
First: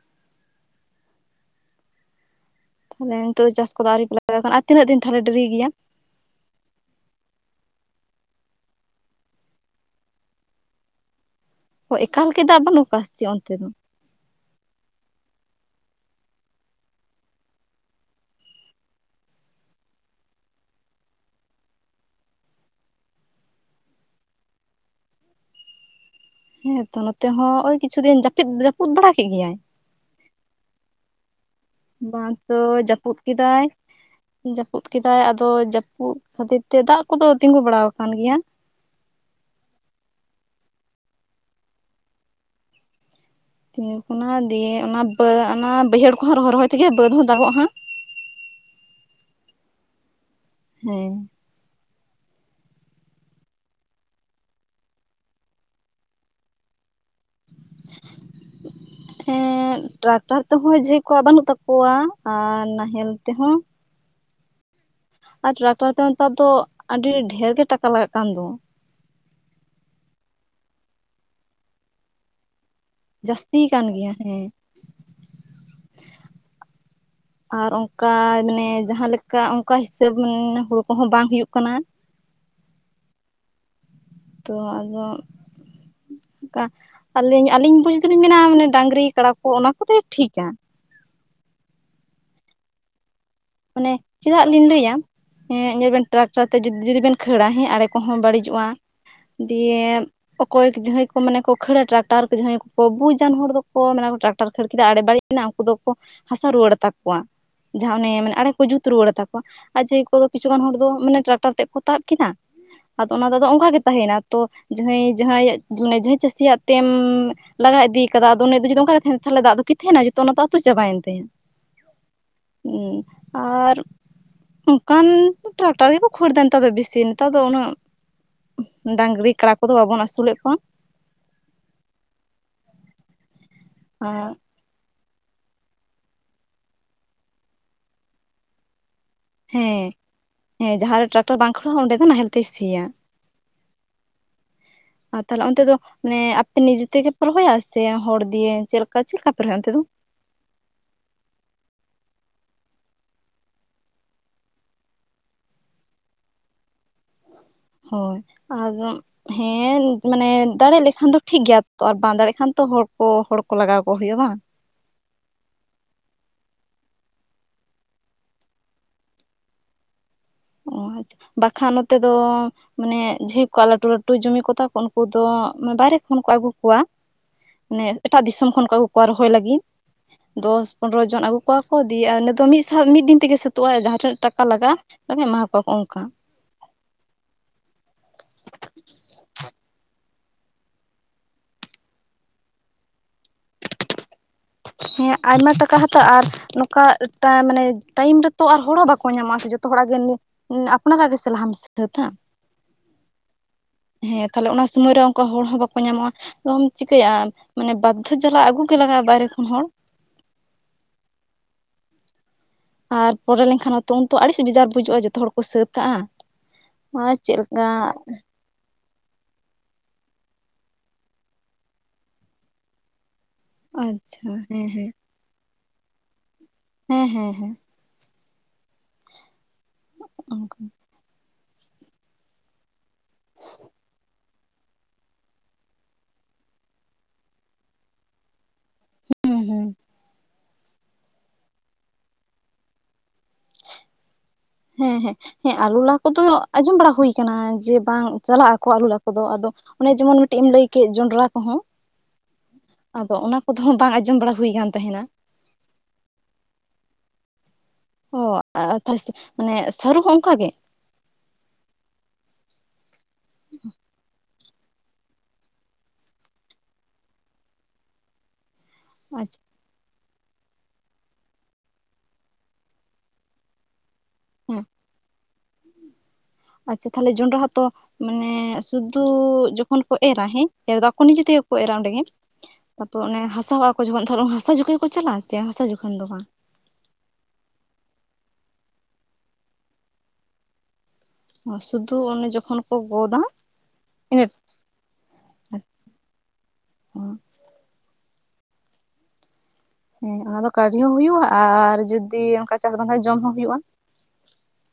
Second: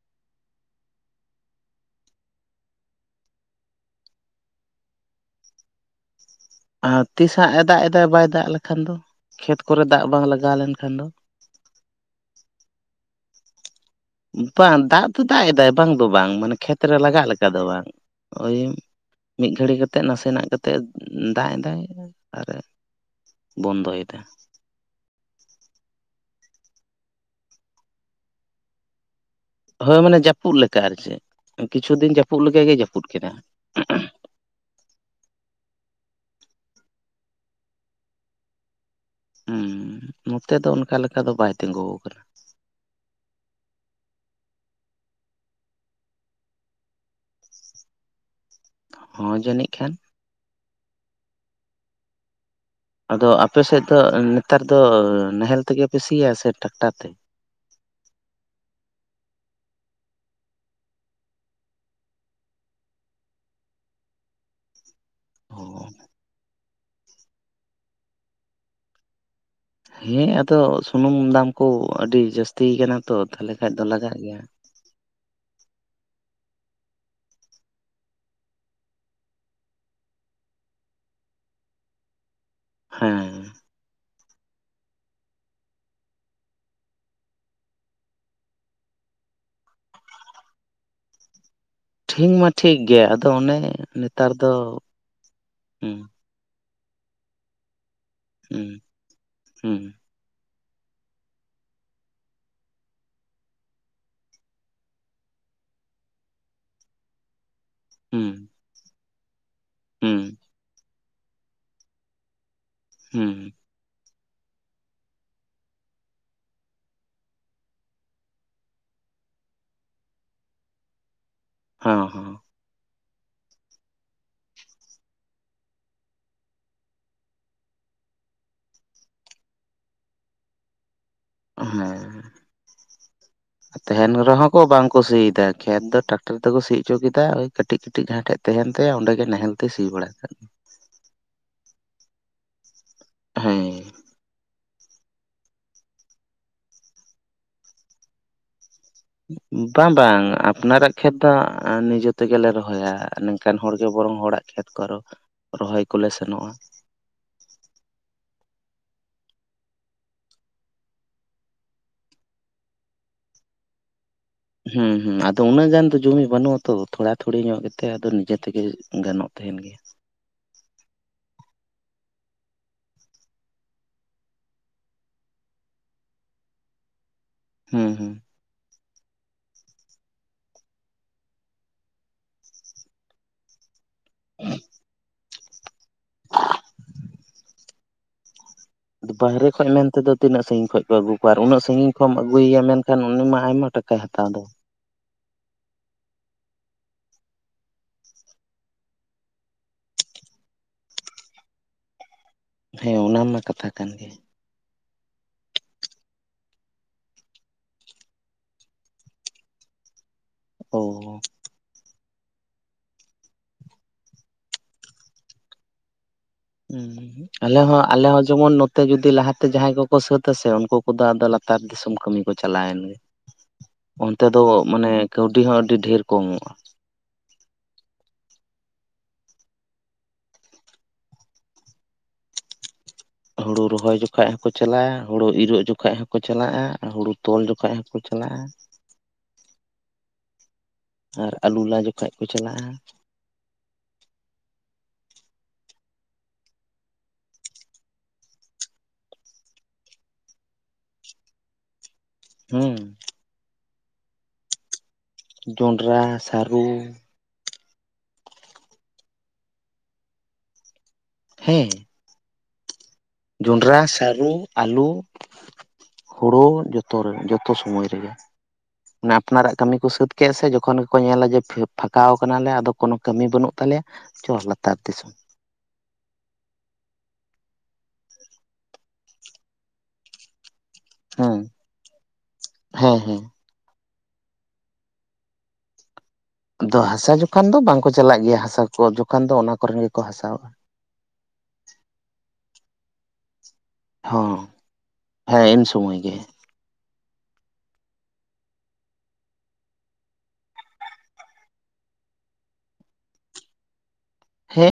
ᱛᱟᱦᱚᱞᱮ ᱱᱤᱛᱚᱜ ᱫᱚ ᱪᱟᱥ ᱠᱚᱫᱚ ᱟᱹᱣᱨᱤ [unintelligible] ᱟᱨ ᱛᱤᱱᱟᱹᱜ ᱫᱤᱱ ᱛᱟᱦᱚᱞᱮ ᱰᱤᱨᱤ ᱜᱮᱭᱟ᱾ ᱟᱨ ᱛᱤᱥ ᱦᱟᱸᱜ ᱮ‌ ᱫᱟᱜ ᱮᱫᱟᱭ ᱵᱟᱭ ᱫᱟᱜ ᱞᱮᱠᱷᱟᱱ ᱫᱚ ᱠᱷᱮᱛ ᱠᱚᱨᱮ ᱫᱟᱜ ᱵᱟᱝ ᱞᱟᱜᱟᱣ ᱞᱮᱱᱠᱷᱟᱱ ᱫᱚ᱾ ᱚ ᱮᱠᱟᱞ ᱜᱮ ᱫᱟᱜ ᱵᱟᱹᱱᱩᱜ ᱟᱠᱟᱜ ᱥᱮ ᱪᱮᱜ ᱚᱱᱛᱮ ᱫᱚ? ᱵᱟᱝ ᱫᱟᱜ ᱫᱚ ᱫᱟᱜ ᱮᱫᱟᱭ ᱵᱟᱝ ᱫᱚ ᱵᱟᱝ ᱢᱟᱱᱮ ᱠᱷᱮᱛ ᱨᱮ ᱞᱟᱜᱟᱜ ᱞᱮᱠᱟ ᱫᱚ ᱵᱟᱝ ᱳᱭ ᱢᱤᱫ ᱜᱷᱟᱹᱲᱤ ᱠᱟᱛᱮᱜ ᱱᱟᱥᱮᱱᱟᱜ ᱠᱟᱛᱮᱜ ᱮ ᱫᱟᱜ ᱮᱫᱟᱭ ᱟᱨ ᱵᱚᱱᱫᱚ ᱭᱮᱫᱟ᱾ ᱦᱮᱸᱛᱚ ᱱᱚᱛᱮ ᱦᱚᱸ ᱳᱭ ᱠᱤᱪᱷᱩ ᱫᱤᱱ ᱡᱟᱹᱯᱤᱫ ᱡᱟᱹᱯᱩᱫ ᱵᱟᱲᱟ ᱠᱮᱜ ᱜᱮᱭᱟᱭ᱾ ᱦᱳᱭ ᱢᱟᱱᱮ ᱡᱟᱹᱯᱩᱜ ᱞᱮᱠᱟ ᱟᱨ ᱪᱮᱜ ᱠᱤᱪᱷᱩ ᱫᱤᱱ ᱵᱟᱝ ᱡᱟᱹᱯᱩᱜ ᱛᱚ ᱞᱮᱠᱟᱜᱮ ᱡᱟᱹᱯᱩᱜ ᱡᱟᱹᱯᱩᱫ ᱠᱮᱫᱟ᱾ ᱠᱮᱫᱟᱭ ᱡᱟᱹᱯᱩᱫ ᱠᱮᱫᱟᱭ ᱟᱫᱚ ᱡᱟᱹᱯᱩᱫ ᱠᱷᱟᱹᱛᱤᱨ ᱛᱮ ᱫᱟᱜ ᱠᱚᱫᱚ ᱛᱤᱸᱜᱩ ᱵᱟᱲᱟ ᱣᱟᱠᱟᱱ ᱜᱮᱭᱟ᱾ ᱦᱩᱸ ᱱᱚᱛᱮ ᱫᱚ ᱚᱱᱠᱟ ᱞᱮᱠᱟ ᱫᱚ ᱵᱟᱭ ᱛᱤᱜᱩ ᱠᱟᱱᱟᱱ᱾ ᱫᱤᱭᱟᱹᱯ ᱚᱱᱟᱦᱚ ᱫᱤᱭᱮ ᱚᱱᱟ ᱯᱟᱹᱲ ᱚᱱᱟ ᱵᱟᱹᱭᱦᱟᱹᱲ ᱠᱚᱦᱚᱸ ᱨᱚᱦᱚᱭ ᱨᱚᱦᱚᱭ ᱛᱮᱜᱮ ᱵᱟᱹᱫᱽ ᱦᱚᱸ ᱫᱟᱜᱚᱜ-ᱟ ᱦᱟᱜ᱾ ᱦᱚᱸ ᱡᱟᱹᱱᱤᱡ ᱠᱷᱟᱱ᱾ ᱦᱮᱸ ᱟᱫᱚ ᱟᱯᱮ ᱥᱮᱜ ᱫᱚ ᱱᱮᱛᱟᱨ ᱫᱚ ᱱᱟᱦᱮᱞ ᱛᱮᱜᱮ ᱯᱮ ᱥᱤᱭᱟ ᱥᱮ ᱴᱨᱟᱠᱴᱟᱨ ᱛᱮ? [inaudible] ᱦᱮᱸ ᱴᱨᱟᱠᱴᱟᱨ ᱛᱮᱦᱚᱸ ᱡᱮ ᱠᱚᱣᱟᱜ ᱵᱟᱹᱱᱩᱜ ᱛᱟᱠᱚᱣᱟ ᱟᱨ ᱱᱟᱦᱮᱞ ᱛᱮᱦᱚᱸ ᱟᱨ ᱚ ᱴᱨᱟᱠᱴᱟᱨ ᱛᱮ ᱦᱚᱸ ᱱᱮᱛᱟᱨ ᱫᱚ ᱟᱹᱰᱤ ᱰᱷᱮᱨ ᱜᱮ ᱴᱟᱠᱟ ᱞᱟᱜᱟᱜ ᱠᱟᱱ ᱫᱚ᱾ ᱦᱮᱸ ᱟᱫᱚ ᱥᱩᱱᱩᱢ ᱫᱟᱢ ᱠᱚ ᱟᱹᱰᱤ ᱡᱟᱹᱥᱛᱤ ᱠᱟᱱᱟ᱾ ᱛᱚ ᱛᱟᱦᱚᱞᱮ ᱡᱟᱸᱥᱛᱤ ᱠᱷᱟᱡ ᱫᱚ ᱭᱟᱠᱟᱱ ᱜᱮᱭᱟ ᱞᱟᱜᱟᱜ ᱦᱮᱸ᱾ ᱟᱨ ᱚᱱᱠᱟ ᱢᱟᱱᱮ ᱡᱟᱦᱟ ᱞᱮᱠᱟ ᱚᱱᱠᱟ ᱦᱤᱥᱟᱹᱵᱽ ᱢᱟᱱᱮ ᱦᱩᱲᱩ ᱠᱚᱦᱚᱸ ᱵᱟᱝ ᱦᱩᱭᱩᱜ ᱠᱟᱱᱟ᱾ ᱦᱮᱸ ᱛᱚ ᱟᱫᱚ ᱠᱟ ᱟᱹᱞᱤᱧ ᱟᱹᱞᱤᱧ ᱵᱩᱡ ᱫᱚᱞᱤᱧ ᱢᱮᱱᱟ ᱢᱟᱱᱮ ᱰᱟᱝᱨᱤ ᱠᱟᱲᱟ ᱠᱚ ᱚᱱᱟ ᱠᱚ ᱛᱮᱜᱮ ᱴᱷᱤᱠᱟ᱾ ᱴᱷᱤᱠ ᱢᱟ ᱴᱷᱤᱠ ᱜᱮᱭᱟ ᱟᱫᱚ ᱚᱱᱮ ᱢᱟᱱᱮ ᱱᱮᱛᱟᱨ ᱪᱮᱫᱟᱜ ᱫᱚ ᱞᱤᱧ ᱞᱟᱹᱭᱟᱸ ᱮᱜ ᱧᱮᱞ ᱦᱩᱸ ᱵᱮᱱ ᱴᱨᱟᱠᱴᱟᱨ ᱛᱮ ᱡᱩᱫ ᱡᱩᱫᱤ ᱵᱮᱱ ᱠᱷᱟᱹᱲᱟ ᱦᱮᱸ ᱟᱲᱮ ᱠᱚᱦᱚᱸ ᱵᱟᱹᱲᱤᱡᱚᱜᱼᱟ ᱦᱩᱸ ᱫᱤᱭᱮ ᱦᱩᱸ ᱚᱠᱚᱭ ᱡᱟᱦᱟᱸᱭ ᱠᱚ ᱢᱟᱱᱮ ᱠᱚ ᱠᱷᱟᱹᱲᱟ ᱴᱨᱟᱠᱴᱟᱨ ᱛᱮ ᱡᱟᱦᱟᱸᱭ ᱠᱚ ᱵᱩᱡᱟᱱ ᱦᱚᱲ ᱫᱚᱠᱚ ᱢᱮᱱᱟᱢ ᱴᱨᱟᱠᱴᱟᱨ ᱠᱷᱟᱹᱲ ᱠᱮᱫᱟ ᱟᱬᱮᱹ ᱵᱟᱲᱤᱡ᱾ ᱮᱱᱟ ᱩᱱᱠᱩ ᱫᱚᱠᱚ ᱦᱟᱥᱟ ᱨᱩᱣᱟᱹᱲᱟ ᱛᱟᱠᱚᱣᱟ ᱡᱟᱦᱟᱸ ᱚᱱᱮ ᱢᱮᱱᱟᱜ ᱦᱩᱸ ᱡᱩᱛ ᱨᱩᱣᱟᱹᱲᱟ ᱟᱛᱟᱠᱚᱣᱟ ᱟᱨ ᱡᱮ ᱦᱩᱸ ᱦᱩᱭᱩᱜ ᱵᱤᱥᱤ ᱜᱟᱱ ᱦᱚᱲ ᱫᱚ ᱢᱟᱱᱮ ᱴᱨᱟᱠᱴᱟᱨ ᱛᱮᱜ ᱠᱚ ᱛᱟᱵ ᱠᱮᱫᱟ ᱟᱫᱚ ᱚᱱᱟ ᱫᱚᱫᱚ ᱦᱩᱸ ᱚᱱᱠᱟ ᱜᱮ ᱛᱟᱸᱦᱮᱭᱮᱱᱟ ᱛᱚ ᱡᱟᱹᱦᱟᱸᱭ ᱡᱟᱹᱦᱟᱸᱭᱟᱜ ᱢᱟᱱᱮ ᱪᱟᱹᱥᱤᱭᱟᱜ ᱴᱮᱱ ᱞᱟᱜᱟ ᱤᱫᱤᱭ ᱠᱟᱫᱟ ᱟᱫᱚ ᱩᱱᱤ ᱫᱚ ᱡᱩᱫᱤ ᱚᱱᱠᱟ ᱜᱮ ᱛᱟᱦᱮᱱ ᱛᱟᱦᱚᱞᱮ ᱫᱚ ᱟᱫᱚ ᱠᱤᱛᱷᱤᱭᱟᱱᱟ ᱡᱚᱛᱚ ᱱᱚᱛᱮ ᱟᱹᱛᱩ ᱥᱮᱜ ᱦᱚᱸ ᱵᱟᱭ ᱛᱟᱦᱮ ᱦᱚᱸ ᱦᱩᱸ᱾ ᱟᱨ ᱚᱱᱠᱟᱱ ᱴᱨᱟᱠᱴᱟᱨᱤ ᱠᱚ ᱠᱷᱚᱲᱫᱟ ᱱᱮᱛᱟᱨ ᱫᱚ ᱵᱤᱥᱤ ᱱᱮᱛᱟᱨ ᱫᱚ ᱩᱱᱟᱹᱜ ᱰᱟᱸᱝᱨᱤ ᱠᱟᱲᱟ ᱠᱚᱫᱚ ᱵᱟᱵᱚᱱ ᱟᱥᱩᱞᱮᱜ ᱠᱚᱣᱟ᱾ ᱦᱮᱸ ᱛᱟᱦᱮᱱ ᱠᱚᱣᱟ ᱨᱮᱦᱚᱸ᱾ ᱠᱚ ᱵᱟᱝ ᱠᱚ ᱥᱤᱭ ᱫᱟ ᱠᱷᱮᱛ ᱫᱚ ᱴᱨᱟᱠᱴᱚᱨ ᱛᱮᱠᱚ ᱥᱤ ᱚᱪᱚ ᱠᱮᱫᱟ ᱳᱭ ᱠᱟᱹᱴᱤᱡ ᱠᱟᱹᱴᱤᱡ ᱡᱟᱦᱟᱸ ᱴᱷᱮᱜ᱾ ᱛᱟᱦᱮᱱ ᱛᱟᱭᱟ ᱚᱸᱰᱮ ᱜᱮ ᱱᱟᱦᱮᱞ ᱛᱮᱭ ᱥᱤ ᱦᱮᱸ ᱵᱟᱲᱟ ᱠᱷᱟᱡ ᱫᱚ᱾ ᱦᱮᱸ ᱡᱟᱦᱟᱸ ᱨᱮ ᱴᱨᱟᱠᱴᱚᱨ ᱵᱟᱝ ᱠᱷᱟᱹᱲᱟᱹᱜ-ᱟ ᱚᱸᱰᱮ ᱫᱚ ᱱᱟᱦᱮᱞ ᱛᱮᱭ ᱥᱤᱭᱟ᱾ ᱦᱮᱸ ᱟᱨ ᱛᱟᱦᱞᱮ ᱚᱱᱛᱮ ᱫᱚ ᱢᱟᱱᱮ ᱟᱯᱮ ᱱᱤᱡᱮ ᱛᱮᱜᱮ ᱯᱮ ᱨᱚᱦᱚᱭᱟ ᱥᱮ ᱦᱚᱲ ᱫᱤᱭᱮ ᱪᱮᱜ᱾ ᱵᱟᱝ ᱵᱟᱝ᱾ ᱟᱯᱱᱟᱨᱟᱜ ᱠᱷᱮᱛ ᱫᱚ ᱱᱤᱡᱮ ᱛᱮᱜᱮᱞᱮ ᱨᱚᱦᱚᱭᱟ ᱱᱤᱝᱠᱟᱱ ᱦᱚᱲᱜᱮ ᱵᱚᱨᱚᱝ ᱦᱚᱲᱟᱜ ᱠᱷᱮᱛ ᱠᱚ ᱟᱨᱚ᱾ ᱨᱚᱦᱚᱭ ᱠᱚᱞᱮ ᱥᱮᱱᱚᱜ-ᱟ᱾ ᱦᱳᱭ ᱟᱨ᱾ ᱦᱮᱸ ᱢᱟᱱᱮ ᱫᱟᱲᱮ ᱞᱮᱠᱷᱟᱱ ᱫᱚ ᱴᱷᱤᱠ ᱜᱮᱭᱟ ᱛᱚ ᱟᱨ ᱵᱟᱝ ᱫᱟᱲᱮᱜ ᱠᱷᱟᱱ ᱛᱚ ᱦᱚᱲ ᱠᱚ ᱦᱚᱲ ᱠᱚ ᱞᱟᱜᱟᱣ ᱠᱚ ᱦᱩᱭᱩᱜ-ᱟ ᱵᱟᱝ᱾ ᱦᱩᱸ ᱦᱩᱸ ᱟᱫᱚ ᱩᱱᱟᱹᱜ ᱜᱟᱱ ᱫᱚ ᱡᱚᱢᱤ ᱵᱟᱱᱩᱜ ᱟᱛᱚ ᱛᱷᱚᱲᱟ ᱛᱷᱩᱲᱤ ᱧᱚᱜ ᱜᱮᱛᱮ ᱟᱫᱚ ᱱᱤᱡᱮ ᱛᱮᱜᱮ ᱜᱟᱱᱚᱜ ᱛᱟᱦᱮᱱ ᱜᱮᱭᱟ᱾ ᱚ ᱟᱪ ᱵᱟᱠᱷᱟᱱ ᱱᱚᱛᱮ ᱫᱚ᱾ ᱢᱟᱱᱮ [unintelligible] ᱠᱚᱣᱟᱜ ᱞᱟᱴᱩ ᱞᱟᱴᱩ ᱡᱚᱢᱤ ᱠᱚ ᱛᱟᱠᱚ ᱩᱱᱠᱩ ᱫᱚ ᱵᱟᱦᱨᱮ ᱠᱷᱚᱱ ᱠᱚ ᱟᱜᱩ ᱠᱚᱣᱟ᱾ ᱢᱟᱱᱮ ᱦᱩᱸ ᱦᱩᱸ ᱮᱴᱟᱜ ᱫᱤᱥᱚᱢ ᱠᱷᱚᱱ ᱠᱚ ᱟᱜᱩ ᱠᱚᱣᱟ ᱨᱚᱦᱚᱭ ᱞᱟᱜᱤ ᱫᱚᱥ ᱯᱚᱱᱨᱚ ᱡᱚᱱ ᱟᱜᱩ ᱠᱚᱣᱟ ᱠᱚ ᱫᱤᱭᱮ ᱟ ᱱᱤᱫᱚ ᱢᱤᱜ ᱥᱟᱶ ᱢᱤᱫ ᱫᱤᱱ ᱛᱮᱜᱮ ᱥᱟᱹᱛᱳᱜ ᱟᱭ ᱡᱟᱦᱟ ᱛᱤᱱᱟᱹᱜ ᱴᱟᱠᱟ ᱞᱟᱜᱟ-ᱟ [unintelligible] ᱮᱢᱟ ᱠᱚᱣᱟᱠᱚ ᱚᱱᱠᱟ᱾ ᱟᱫᱚ ᱵᱟᱦᱨᱮ ᱠᱷᱚᱡ ᱢᱮᱱᱛᱮᱫᱚ ᱛᱤᱱᱟᱹᱜ ᱥᱟᱹᱜᱤᱧ ᱠᱷᱚᱡ ᱯᱮ ᱟᱹᱜᱩ ᱠᱚᱣᱟ ᱟᱨ ᱩᱱᱟᱹᱜ ᱥᱟᱸᱜᱤᱧ ᱠᱷᱚᱢ ᱮᱢ ᱟᱹᱜᱩᱭᱭᱟ ᱢᱮᱱᱠᱷᱟᱱ ᱩᱱᱤ ᱢᱟ ᱟᱭᱢᱟ ᱴᱟ ᱠᱟᱭ ᱦᱟᱛᱟᱣ ᱫᱚ᱾ ᱦᱮᱸ ᱟᱭᱢᱟ ᱴᱟᱠᱟ ᱦᱟᱛᱟᱣ ᱟᱨ᱾ ᱱᱚᱠᱟ ᱴᱟ ᱢᱟᱱᱮ ᱴᱟᱭᱤᱢ ᱨᱮᱛᱚ ᱟᱨ ᱦᱚᱲ ᱦᱚ ᱵᱟᱠᱚ ᱧᱟᱢᱚᱜ-ᱟ ᱥᱮ ᱡᱚᱛᱚ ᱦᱚᱲᱟᱜ ᱜᱮ ᱩᱱᱫᱚ᱾ ᱟᱯᱱᱟᱨᱟᱜ ᱜᱮᱥᱮ ᱞᱟᱦᱟᱢ ᱥᱟᱹᱛᱟ ᱦᱮᱸ ᱚᱱᱟ ᱢᱟ ᱠᱟᱛᱷᱟ ᱠᱟᱱ ᱜᱮ ᱦᱮᱸ᱾ ᱛᱟᱦᱞᱮ ᱚᱱᱟ ᱥᱩᱢᱟᱹᱭ ᱨᱮ ᱚᱝᱠᱟ ᱦᱚᱲ ᱦᱚᱸ ᱵᱟᱠᱚ ᱧᱟᱢᱚᱜ-ᱟ ᱟᱫᱚᱢ ᱪᱤᱠᱟᱹᱭᱟ ᱢᱟᱱᱮ ᱵᱟᱫᱽᱫᱷᱚ ᱡᱟᱞᱟ ᱟᱜᱩ ᱜᱮ ᱞᱟᱜᱟᱜ-ᱟ ᱵᱟᱭᱨᱮ ᱠᱷᱚᱱ ᱦᱚᱲ᱾ [unintelligible] ᱟᱨ ᱯᱚᱨᱮ ᱞᱮᱱᱠᱷᱟᱱ ᱦᱚᱸᱛᱚ ᱩᱱᱛᱚ ᱟᱲᱤᱥ ᱵᱮᱡᱟᱨ ᱵᱩᱡᱩᱜ-ᱟ ᱡᱚᱛᱚ ᱦᱚᱲ ᱠᱚ ᱥᱟᱹᱛ ᱠᱟᱜ-ᱟ᱾ [unintelligible] ᱟᱞᱮ ᱦᱚᱸ ᱟᱞᱮ ᱦᱚᱸ ᱡᱮᱢᱚᱱ ᱱᱚ ᱛᱮ ᱡᱩᱫᱤ ᱞᱟᱦᱟᱛᱮ ᱡᱟᱦᱟᱸᱭ ᱠᱚᱠᱚ ᱥᱟᱹᱛ-ᱟ ᱥᱮ ᱩᱱᱠᱩ ᱠᱚᱫᱚ ᱟᱫᱚ ᱞᱟᱛᱟᱨ ᱫᱤᱥᱚᱢ ᱠᱟᱹᱢᱤ ᱠᱚ ᱪᱟᱞᱟᱣᱮᱱ ᱜᱮ᱾ ᱚᱱᱛᱮ ᱟᱪᱪᱷᱟ ᱫᱚ ᱦᱮᱸ ᱦᱮᱸ ᱢᱟᱱᱮ ᱠᱟᱹᱣᱰᱤ ᱦᱚᱸ ᱟᱹᱰᱤ ᱰᱷᱮᱨ ᱠᱚ ᱮᱢᱚᱜ-ᱟ᱾ ᱦᱮᱸ ᱦᱮᱸ ᱦᱮᱸ᱾ ᱚᱱᱠᱟ᱾ ᱦᱩᱲᱩ ᱨᱚᱦᱚᱭ ᱡᱚᱠᱷᱟᱡ ᱦᱚᱸᱠᱚ ᱪᱟᱞᱟᱜ-ᱟ ᱦᱳᱲᱳ ᱤᱨᱚᱜ ᱡᱚᱠᱷᱟᱡ ᱦᱚᱸᱠᱚ ᱪᱟᱞᱟᱜ-ᱟ ᱦᱳᱲᱳ ᱛᱚᱞ ᱡᱚᱠᱷᱟᱡ ᱦᱚᱠᱚ ᱪᱟᱞᱟᱜ-ᱟ᱾ ᱦᱩᱸ ᱦᱩᱸ᱾ ᱟᱨ ᱟᱞᱩ ᱞᱟ ᱡᱚᱠᱷᱟᱡ ᱠᱚ ᱪᱟᱞᱟᱜ-ᱟ᱾ ᱦᱮᱸ ᱦᱮᱸ ᱦᱮᱸ ᱟᱞᱩ ᱞᱟ ᱠᱚᱫᱚ ᱟᱸᱡᱚᱢ ᱵᱟᱲᱟ ᱦᱩᱭ ᱟᱠᱟᱱᱟ ᱡᱮ ᱵᱟᱝ ᱪᱟᱞᱟᱜ ᱟᱠᱚ ᱟᱞᱩ ᱞᱟ ᱠᱚᱫᱚ ᱟᱫᱚ᱾ ᱚᱱᱮ ᱡᱮᱢᱚᱱ ᱢᱤᱴᱤᱜ ᱮᱢ ᱞᱟᱹᱭ ᱠᱮᱜ ᱡᱚᱸᱰᱨᱟ ᱠᱚᱦᱚᱸ᱾ ᱦᱩᱸ ᱟᱫᱚ ᱚᱱᱟ ᱠᱚᱫᱚ ᱵᱟᱝ ᱟᱸᱡᱚᱢ ᱵᱟᱲᱟ ᱦᱩᱭ ᱠᱟᱱ ᱛᱟᱦᱮᱱᱟ᱾ ᱡᱚᱸᱱᱰᱨᱟ ᱥᱟᱨᱩ᱾ ᱚ ᱟᱻ ᱛᱟᱦ ᱢᱟᱱᱮ ᱥᱟᱹᱨᱩ ᱦᱚᱸ ᱚᱱᱠᱟ ᱜᱮ᱾ ᱦᱮᱸ᱾ ᱡᱚᱸᱱᱰᱨᱟ ᱥᱟᱨᱩ ᱟᱞᱩ᱾ ᱦᱳᱲᱳ ᱡᱚᱛᱚ ᱨᱮ ᱡᱚᱛᱚ ᱥᱚᱢᱚᱭ ᱨᱮᱜᱮ ᱚᱱᱮ ᱟᱪᱪᱷᱟ ᱟᱯᱱᱟᱨᱟᱜ᱾ ᱠᱟᱹᱢᱤ ᱠᱚ ᱥᱟᱹᱛ ᱠᱮᱜ ᱥᱮ ᱡᱚᱠᱷᱚᱱ ᱜᱮᱠᱚ ᱧᱮᱞᱟ ᱡᱮ ᱯᱷᱟᱠᱟᱣ ᱠᱟᱱᱟᱞᱮ ᱟᱫᱚ ᱠᱚᱱᱳ ᱠᱟᱹᱢᱤ ᱵᱟᱹᱱᱩᱜ ᱛᱟᱞᱮᱭᱟ᱾ ᱪᱚ ᱦᱮᱸ ᱞᱟᱛᱟᱨ ᱫᱤᱥᱚᱢ᱾ ᱟᱪᱪᱷᱟ ᱛᱟᱦᱞᱮ ᱡᱚᱸᱱᱰᱨᱟ ᱦᱚᱸᱛᱚ ᱢᱟᱱᱮ ᱥᱩᱫᱩ ᱡᱚᱠᱷᱚᱱ ᱠᱚ ᱮᱨᱟ ᱦᱮᱸ᱾ ᱮᱨ ᱫᱚ ᱟᱠᱚ ᱱᱤᱡᱮ ᱦᱮᱸ ᱛᱮᱜᱮ ᱠᱚ ᱮᱨᱟ ᱚᱸᱰᱮᱜᱮ ᱦᱮᱸ ᱛᱟᱯᱚᱨ ᱚᱱᱮ ᱦᱮᱸ ᱦᱟᱥᱟᱣᱟᱜ-ᱟ ᱠᱚ ᱡᱚᱠᱷᱚᱱ ᱫᱷᱚᱨᱚᱱ ᱦᱟᱥᱟ ᱡᱚᱠᱷᱚᱡ ᱠᱚ ᱪᱟᱞᱟᱜᱼᱟ ᱥᱮ ᱦᱟᱥᱟ ᱡᱚᱠᱷᱚᱱ ᱫᱚ ᱵᱟᱝ᱾ ᱟᱫᱚ ᱦᱟᱥᱟ ᱡᱚᱠᱷᱚᱱ ᱫᱚ ᱵᱟᱝᱠᱚ ᱪᱟᱞᱟᱜ ᱜᱮᱭᱟ ᱦᱟᱥᱟ ᱠᱚ ᱡᱚᱠᱷᱚᱱ ᱫᱚ ᱚᱱᱟ ᱠᱚᱨᱮᱱ ᱜᱮᱠᱚ ᱦᱟᱥᱟᱣᱟᱜᱼᱟ᱾ ᱚ ᱥᱩᱫᱷᱩ ᱚᱱᱮ ᱡᱚᱠᱷᱚᱱ ᱠᱚ ᱜᱚᱫᱟ ᱦᱚᱸ ᱦᱮᱸ [unintelligible] ᱮᱢ ᱟᱪᱷᱷᱟ ᱥᱚᱢᱚᱭ ᱜᱮ, ᱚ᱾ ᱦᱮᱸ ᱚᱱᱟ ᱫᱚ ᱠᱟᱹᱰᱤ ᱦᱚᱸ ᱦᱩᱭᱩᱜᱼᱟ ᱟᱨ ᱡᱩᱫᱤ ᱚᱱᱠᱟ ᱪᱟᱥᱵᱟᱝ ᱦᱩᱭᱩᱜᱼᱟ ᱡᱚᱢ ᱦᱚᱸ ᱦᱩᱭᱩᱜᱼᱟ᱾ ᱦᱮᱸ